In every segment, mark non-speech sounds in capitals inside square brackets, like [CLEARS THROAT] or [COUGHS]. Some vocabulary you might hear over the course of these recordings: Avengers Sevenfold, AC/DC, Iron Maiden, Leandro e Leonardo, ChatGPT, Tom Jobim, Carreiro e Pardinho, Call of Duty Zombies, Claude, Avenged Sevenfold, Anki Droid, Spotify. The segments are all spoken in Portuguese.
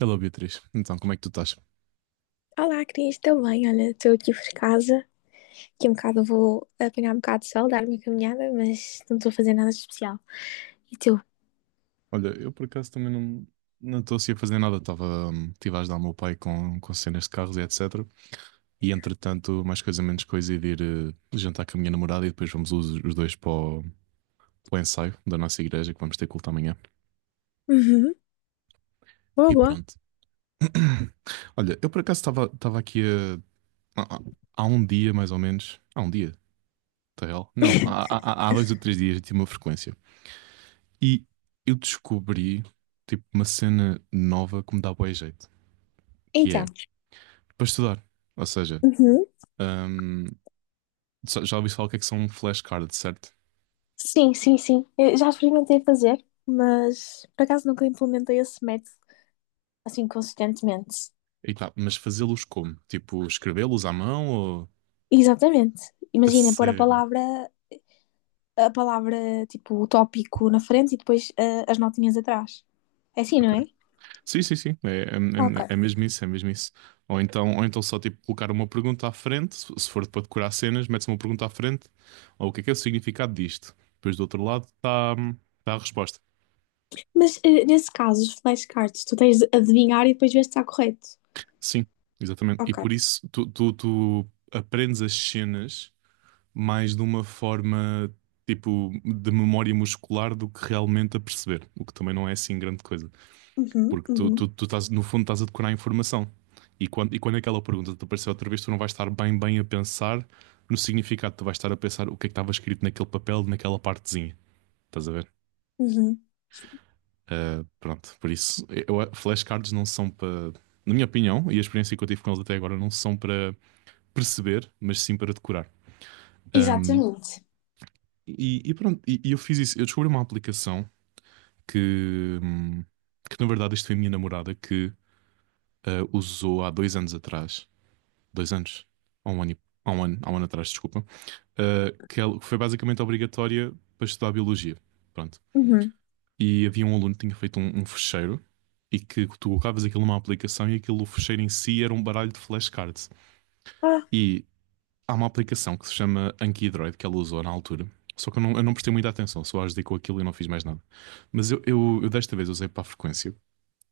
Hello Beatriz, então como é que tu estás? Olá, Cris, estou bem? Olha, estou aqui por casa. Daqui um bocado vou apanhar um bocado de sol, dar uma caminhada, mas não estou a fazer nada de especial. E tu? Olha, eu por acaso também não estou assim a fazer nada, estava estive a ajudar o meu pai com cenas de carros e etc. E entretanto, mais coisa menos coisa, ir de ir eh, jantar com a minha namorada e depois vamos os dois para o ensaio da nossa igreja que vamos ter culto amanhã. Uhum. Boa, E boa. pronto. [COUGHS] [CLEARS THROAT] Olha, eu por acaso estava aqui há, há- há um dia mais ou menos, há um dia, tá real? Não, há, [LAUGHS] há, há há 2 ou 3 dias eu tinha uma frequência. E eu descobri tipo uma cena nova que me dá bué jeito, que Então, é para estudar. Ou seja, uhum. hum, já ouvi falar o que é que são flashcards, certo? Sim, sim, sim. Eu já experimentei fazer, mas por acaso nunca implementei esse método assim consistentemente. E tá, mas fazê-los como? Tipo, escrevê-los à mão ou. Exatamente. A Imagina pôr a sério. palavra a palavra, tipo, o tópico na frente e depois as notinhas atrás. É assim, não Ok. é? Sim, sim, sim. É, é, Ok. é- é mesmo isso, é mesmo isso. Ou então, só tipo colocar uma pergunta à frente, se for para decorar cenas, metes uma pergunta à frente, ou o que é o significado disto? Depois do outro lado está tá a resposta. Mas nesse caso, os flashcards, tu tens de adivinhar e depois ver se está correto. Sim, exatamente. E Ok. por isso tu aprendes as cenas mais de uma forma tipo de memória muscular do que realmente a perceber, o que também não é assim grande coisa, Uhum, porque tu, tu, uhum, tu estás, no fundo, estás a decorar a informação. E quando aquela pergunta te aparecer outra vez, tu não vais estar bem, bem a pensar no significado, tu vais estar a pensar o que é que estava escrito naquele papel, naquela partezinha. Estás a ver? uhum. Ah, pronto, por isso, eu, flashcards não são para, na minha opinião, e a experiência que eu tive com eles até agora, não são para perceber, mas sim para decorar. Ahm, Exatamente. e pronto, e eu fiz isso. Eu descobri uma aplicação que, hum, que na verdade isto foi a minha namorada que usou há 2 anos atrás, 2 anos, há um ano, há um ano, há um ano atrás, desculpa, que foi basicamente obrigatória para estudar biologia. Pronto. Uhum. E havia um aluno que tinha feito um fecheiro e que tu colocavas aquilo numa aplicação e aquilo, o fecheiro em si era um baralho de flashcards. Ah, E há uma aplicação que se chama Anki Droid que ela usou na altura. Só que eu não prestei muita atenção, só ajudei com aquilo e não fiz mais nada. Mas eu desta vez usei para a frequência.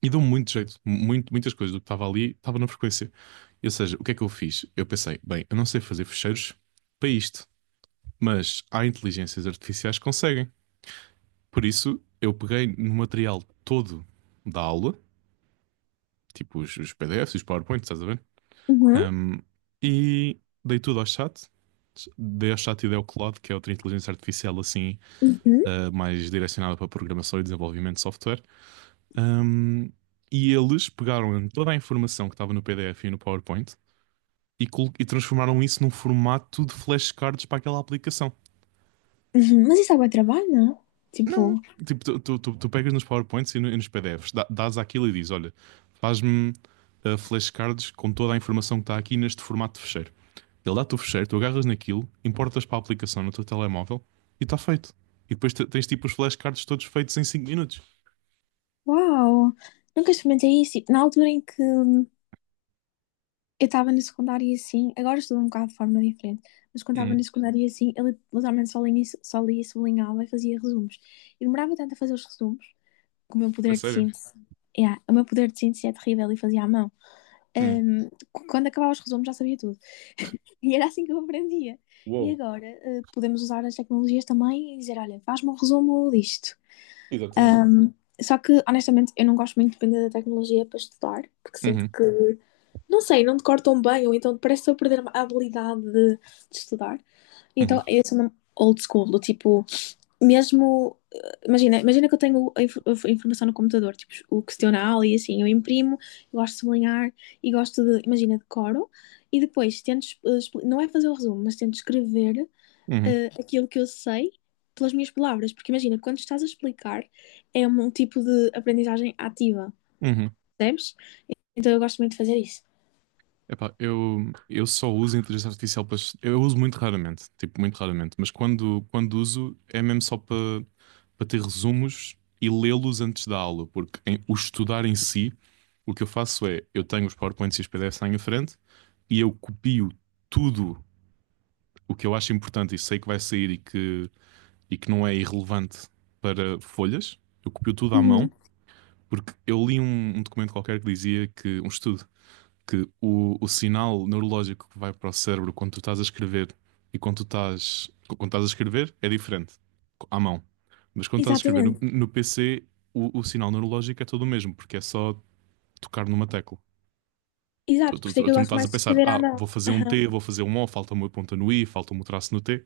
E deu muito jeito, muito, muitas coisas do que estava ali estava na frequência. Ou seja, o que é que eu fiz? Eu pensei, bem, eu não sei fazer fecheiros para isto, mas há inteligências artificiais que conseguem. Por isso, eu peguei no material todo da aula, tipo os PDFs, os PowerPoints, estás a ver? uhum, Um, e dei tudo ao chat. Dei ao chat e dei ao Claude, que é outra inteligência artificial assim, uhum, mais direcionada para programação e desenvolvimento de software. Ahm, e eles pegaram em toda a informação que estava no PDF e no PowerPoint e transformaram isso num formato de flashcards para aquela aplicação. uhum. Mas isso é bom trabalho, não? Não, Tipo, tipo, tu pegas nos PowerPoints e, no- e nos PDFs, dás aquilo e dizes: Olha, faz-me flashcards com toda a informação que está aqui neste formato de fecheiro. Ele dá-te o fecheiro, tu agarras naquilo, importas para a aplicação no teu telemóvel e está feito. E depois tens tipo os flashcards todos feitos em 5 minutos. uau, nunca experimentei isso. Tipo, na altura em que eu estava na secundária e assim, agora estudo um bocado de forma diferente, mas quando estava na Uhum. secundária e assim, ele literalmente só lia, sublinhava e fazia resumos. E demorava tanto a fazer os resumos, que o meu É poder de sério? síntese, yeah, o meu poder de síntese é terrível e fazia à mão. Uhum. Qu- quando acabava os resumos já sabia tudo. [LAUGHS] E era assim que eu aprendia. E Uou. agora, podemos usar as tecnologias também e dizer, olha, faz-me um resumo disto. Exatamente. Um, só que, honestamente, eu não gosto muito de depender da tecnologia para estudar, porque sinto Uhum. que, não sei, não decoro tão bem, ou então parece que estou a perder a habilidade de estudar. Uhum. Então, eu sou uma old school, do tipo, mesmo. Imagina, imagina que eu tenho a, inf- a informação no computador, tipo, o questionário e assim, eu imprimo, eu gosto de sublinhar e gosto de, imagina, decoro, e depois tento, es- expli- não é fazer o resumo, mas tento escrever Uhum. Aquilo que eu sei pelas minhas palavras. Porque imagina, quando estás a explicar, é um tipo de aprendizagem ativa, Uhum. percebes? Então eu gosto muito de fazer isso. Epá, eu só uso inteligência artificial para. Eu uso muito raramente, tipo, muito raramente, mas quando uso é mesmo só para ter resumos e lê-los antes da aula, porque o estudar em si, o que eu faço é eu tenho os PowerPoints e os PDFs lá em frente e eu copio tudo o que eu acho importante e sei que vai sair e que não é irrelevante para folhas, eu copio tudo à mão, Uhum, porque eu li um documento qualquer que dizia que, um estudo que o sinal neurológico que vai para o cérebro quando tu estás a escrever e quando quando estás a escrever é diferente, à mão. Mas quando estás a escrever no, exatamente. no PC, o sinal neurológico é todo o mesmo, porque é só tocar numa tecla. Tu, Exato, por tu- isso é tu- que tu eu não gosto estás a mais de pensar, escrever à mão. vou fazer um Aham, T, vou fazer um O, falta uma ponta no I, falta um traço no T.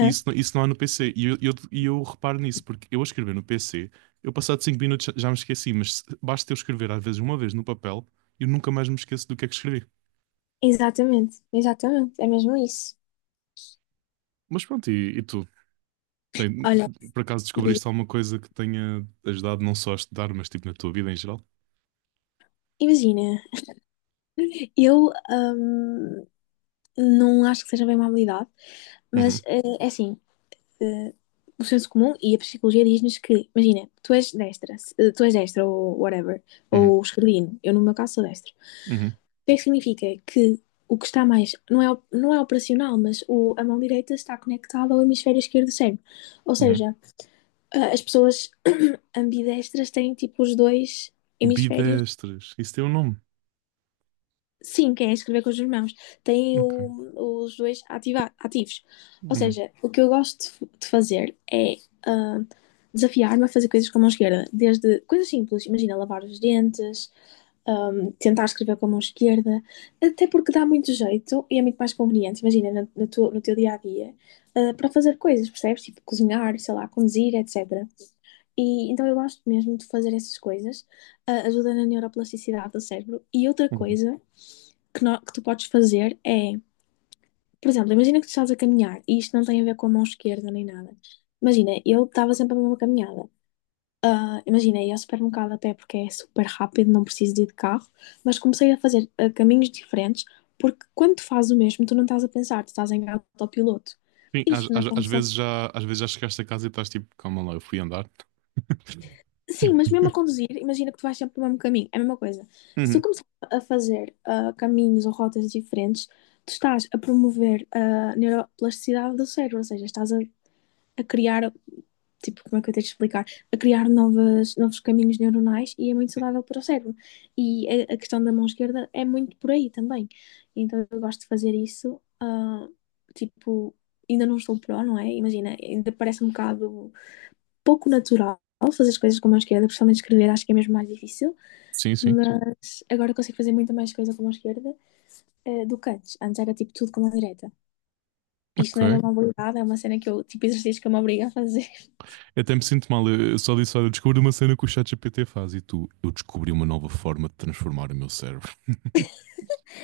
E isso, isso não há no PC. E eu reparo nisso, porque eu a escrever no PC, eu passado 5 minutos já me esqueci, mas basta eu escrever às vezes uma vez no papel, eu nunca mais me esqueço do que é que escrevi. Exatamente, exatamente. É mesmo isso. Mas pronto, e tu? Tem- Olha, por acaso e- descobriste alguma coisa que tenha ajudado não só a estudar, mas tipo na tua vida em geral? imagina, eu não acho que seja bem uma habilidade, mas Uhum, é assim, eh, o senso comum e a psicologia diz-nos que, imagina, tu és destra, tu és destra ou whatever, uhum, ou esquerdino, eu no meu caso sou destra. O uhum, que é que significa? Que o que está mais, não é, não é operacional, mas o, a mão direita está conectada ao hemisfério esquerdo do cérebro. Ou uhum. seja, as pessoas [CLEARS THROAT] ambidestras têm tipo os dois hemisférios. Bidestres, isso tem um nome. Sim, quem é escrever com as duas mãos. Tem Ok. o- os dois ativa- ativos. Ou Uhum, seja, o que eu gosto de f- de fazer é ah, desafiar-me a fazer coisas com a mão esquerda. Desde coisas simples, imagina lavar os dentes, tentar escrever com a mão esquerda, até porque dá muito jeito e é muito mais conveniente, imagina, na- na tua- no teu dia a dia, para fazer coisas, percebes? Tipo cozinhar, sei lá, conduzir, etc. E então eu gosto mesmo de fazer essas coisas, ajuda na neuroplasticidade do cérebro. E outra uhum. coisa que, no- que tu podes fazer é, por exemplo, imagina que tu estás a caminhar, e isto não tem a ver com a mão esquerda nem nada. Imagina, eu estava sempre a mesma caminhada. Imagina, ia ao supermercado a pé porque é super rápido, não preciso de ir de carro, mas comecei a fazer caminhos diferentes porque quando tu fazes o mesmo, tu não estás a pensar, tu estás em autopiloto. Sim, às, Isto na às, às condução. vezes já, às vezes já, chegaste a casa e estás tipo, calma lá, eu fui andar. [LAUGHS] Sim, mas mesmo a conduzir, imagina que tu vais sempre pelo mesmo caminho, é a mesma coisa. Se tu Uhum. começar a fazer caminhos ou rotas diferentes, tu estás a promover a neuroplasticidade do cérebro, ou seja, estás a criar, tipo, como é que eu tenho de explicar? A criar novas, novos caminhos neuronais e é muito saudável para o cérebro. E a questão da mão esquerda é muito por aí também. Então eu gosto de fazer isso, tipo, ainda não estou pró, não é? Imagina, ainda parece um bocado pouco natural fazer as coisas com a mão esquerda, principalmente escrever, acho que é mesmo mais difícil, Sim, sim. mas agora consigo fazer muito mais coisa com a mão esquerda do que antes. Antes era tipo tudo com a mão direita. Isto não é bem Ok. uma habilidade, é uma cena que eu, tipo, exercício que eu me obrigo a fazer. Eu até me sinto mal. Eu só disse, olha, eu descobri uma cena que o ChatGPT faz e tu, eu descobri uma nova forma de transformar o meu cérebro.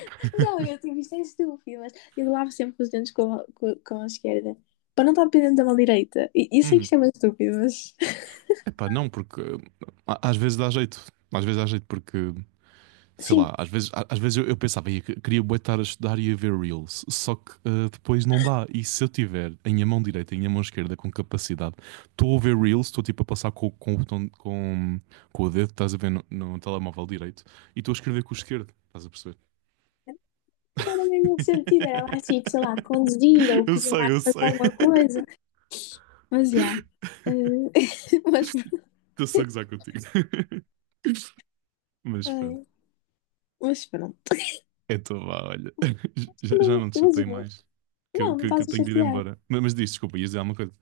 [LAUGHS] Não, eu tipo, isto é estúpido, mas eu lavo sempre os dentes com a esquerda, para não estar dependendo da mão direita. E eu sei que Uhum. isto é muito estúpido, mas [LAUGHS] Epá, não, porque às vezes dá jeito. Às vezes dá jeito porque, sei sim, lá, às vezes, às vezes eu pensava, ia, queria bué estar a estudar e a ver Reels, só que depois não dá. E se eu tiver em minha mão direita e em minha mão esquerda com capacidade, estou a ver Reels, estou tipo a passar com o botão, com o dedo, estás a ver no telemóvel direito, e estou a escrever com o esquerdo, estás a perceber? não era mesmo sentido, era mais tipo, sei lá, conduzir [LAUGHS] ou Eu sei, cozinhar eu fazer sei. alguma coisa, mas já. [LAUGHS] Eh, [LAUGHS] mas pronto. Estou só a [LAUGHS] gozar contigo. [LAUGHS] Mas pronto. Ai, mas pronto, Então vá, olha, [LAUGHS] já, que já não, não te chatei imagina, mais, que, não, eu- não que, que estás eu a tenho de ir chatear. embora. Mas diz, desculpa, ia dizer alguma coisa.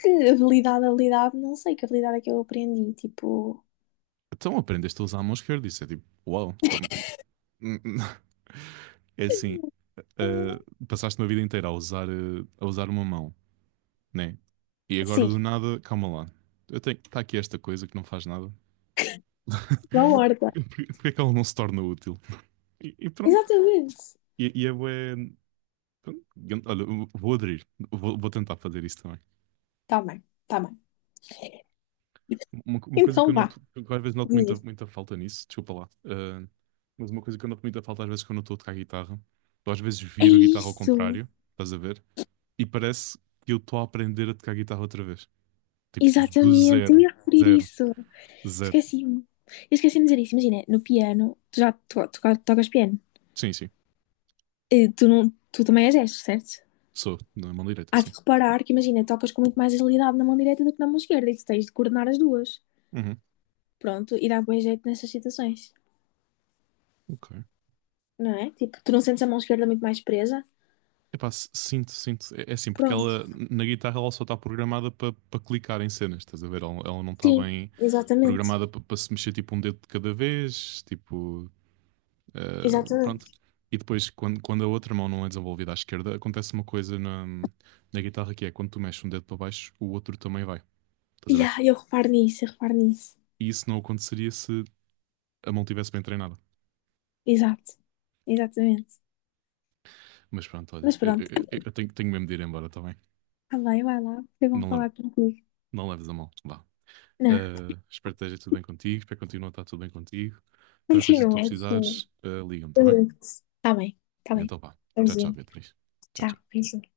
Que habilidade, habilidade, não sei que habilidade é que eu aprendi. Tipo, Então aprendeste a usar a mão esquerda, isso é tipo, uau, pá, hum. [LAUGHS] É assim, ah, passaste uma vida inteira a usar, uma mão, né? E agora sim, do nada, calma lá, está aqui esta coisa que não faz nada. da [LAUGHS] horta. Porquê que ela não se torna útil? E pronto, Exatamente. e é bué, pronto, olha, vou aderir, vou tentar fazer isso também. Tá bem, tá bem. [LAUGHS] Uma coisa que Então eu vá, noto, que eu às vezes noto muita, diz. muita falta nisso, desculpa lá, mas uma coisa que eu noto muita falta às vezes quando eu estou a tocar guitarra, eu às vezes É viro a guitarra ao isso, contrário, estás a ver? E parece que eu estou a aprender a tocar guitarra outra vez. Tipo, do exatamente. Eu zero, ia referir zero, isso. zero. Esqueci-me. Eu esqueci-me de dizer isso. Imagina, no piano, tu já to to- tocas piano. Sim, sim, Eh, tu, não, tu também és destro, certo? sou, na mão direita, Hás sim. de reparar que, imagina, tocas com muito mais agilidade na mão direita do que na mão esquerda e tu tens de coordenar as duas. Uhum, Pronto, e dá bom jeito nessas situações, ok. não é? Tipo, tu não sentes a mão esquerda muito mais presa? Epá, sinto, sinto. É assim, porque Pronto, ela, na guitarra, ela só está programada para clicar em cenas, estás a ver? Ela não está sim, bem exatamente, programada para se mexer tipo um dedo de cada vez, tipo. Pronto. exatamente. E depois, quando a outra mão não é desenvolvida à esquerda, acontece uma coisa na guitarra que é quando tu mexes um dedo para baixo, o outro também vai. Estás E a ver? Eu reparo nisso, eu reparo nisso. E isso não aconteceria se a mão tivesse bem treinada. Exato, exatamente. Mas pronto, olha, Mas eu, pronto, eu- eu tenho mesmo de ir embora, está bem? tá bem, vai lá, foi bom Não, falar contigo. não leves a mão, vá. Não, Espero que esteja tudo bem contigo, espero que continue a estar tudo bem contigo. Qualquer coisa que continua, tu continua. precisares, liga-me, está Eu bem? ligo-te. Tá bem, tá bem. Então vá. Tchau, tchau, Beijinho, Beatriz. Tchau, tchau, tchau. beijinho.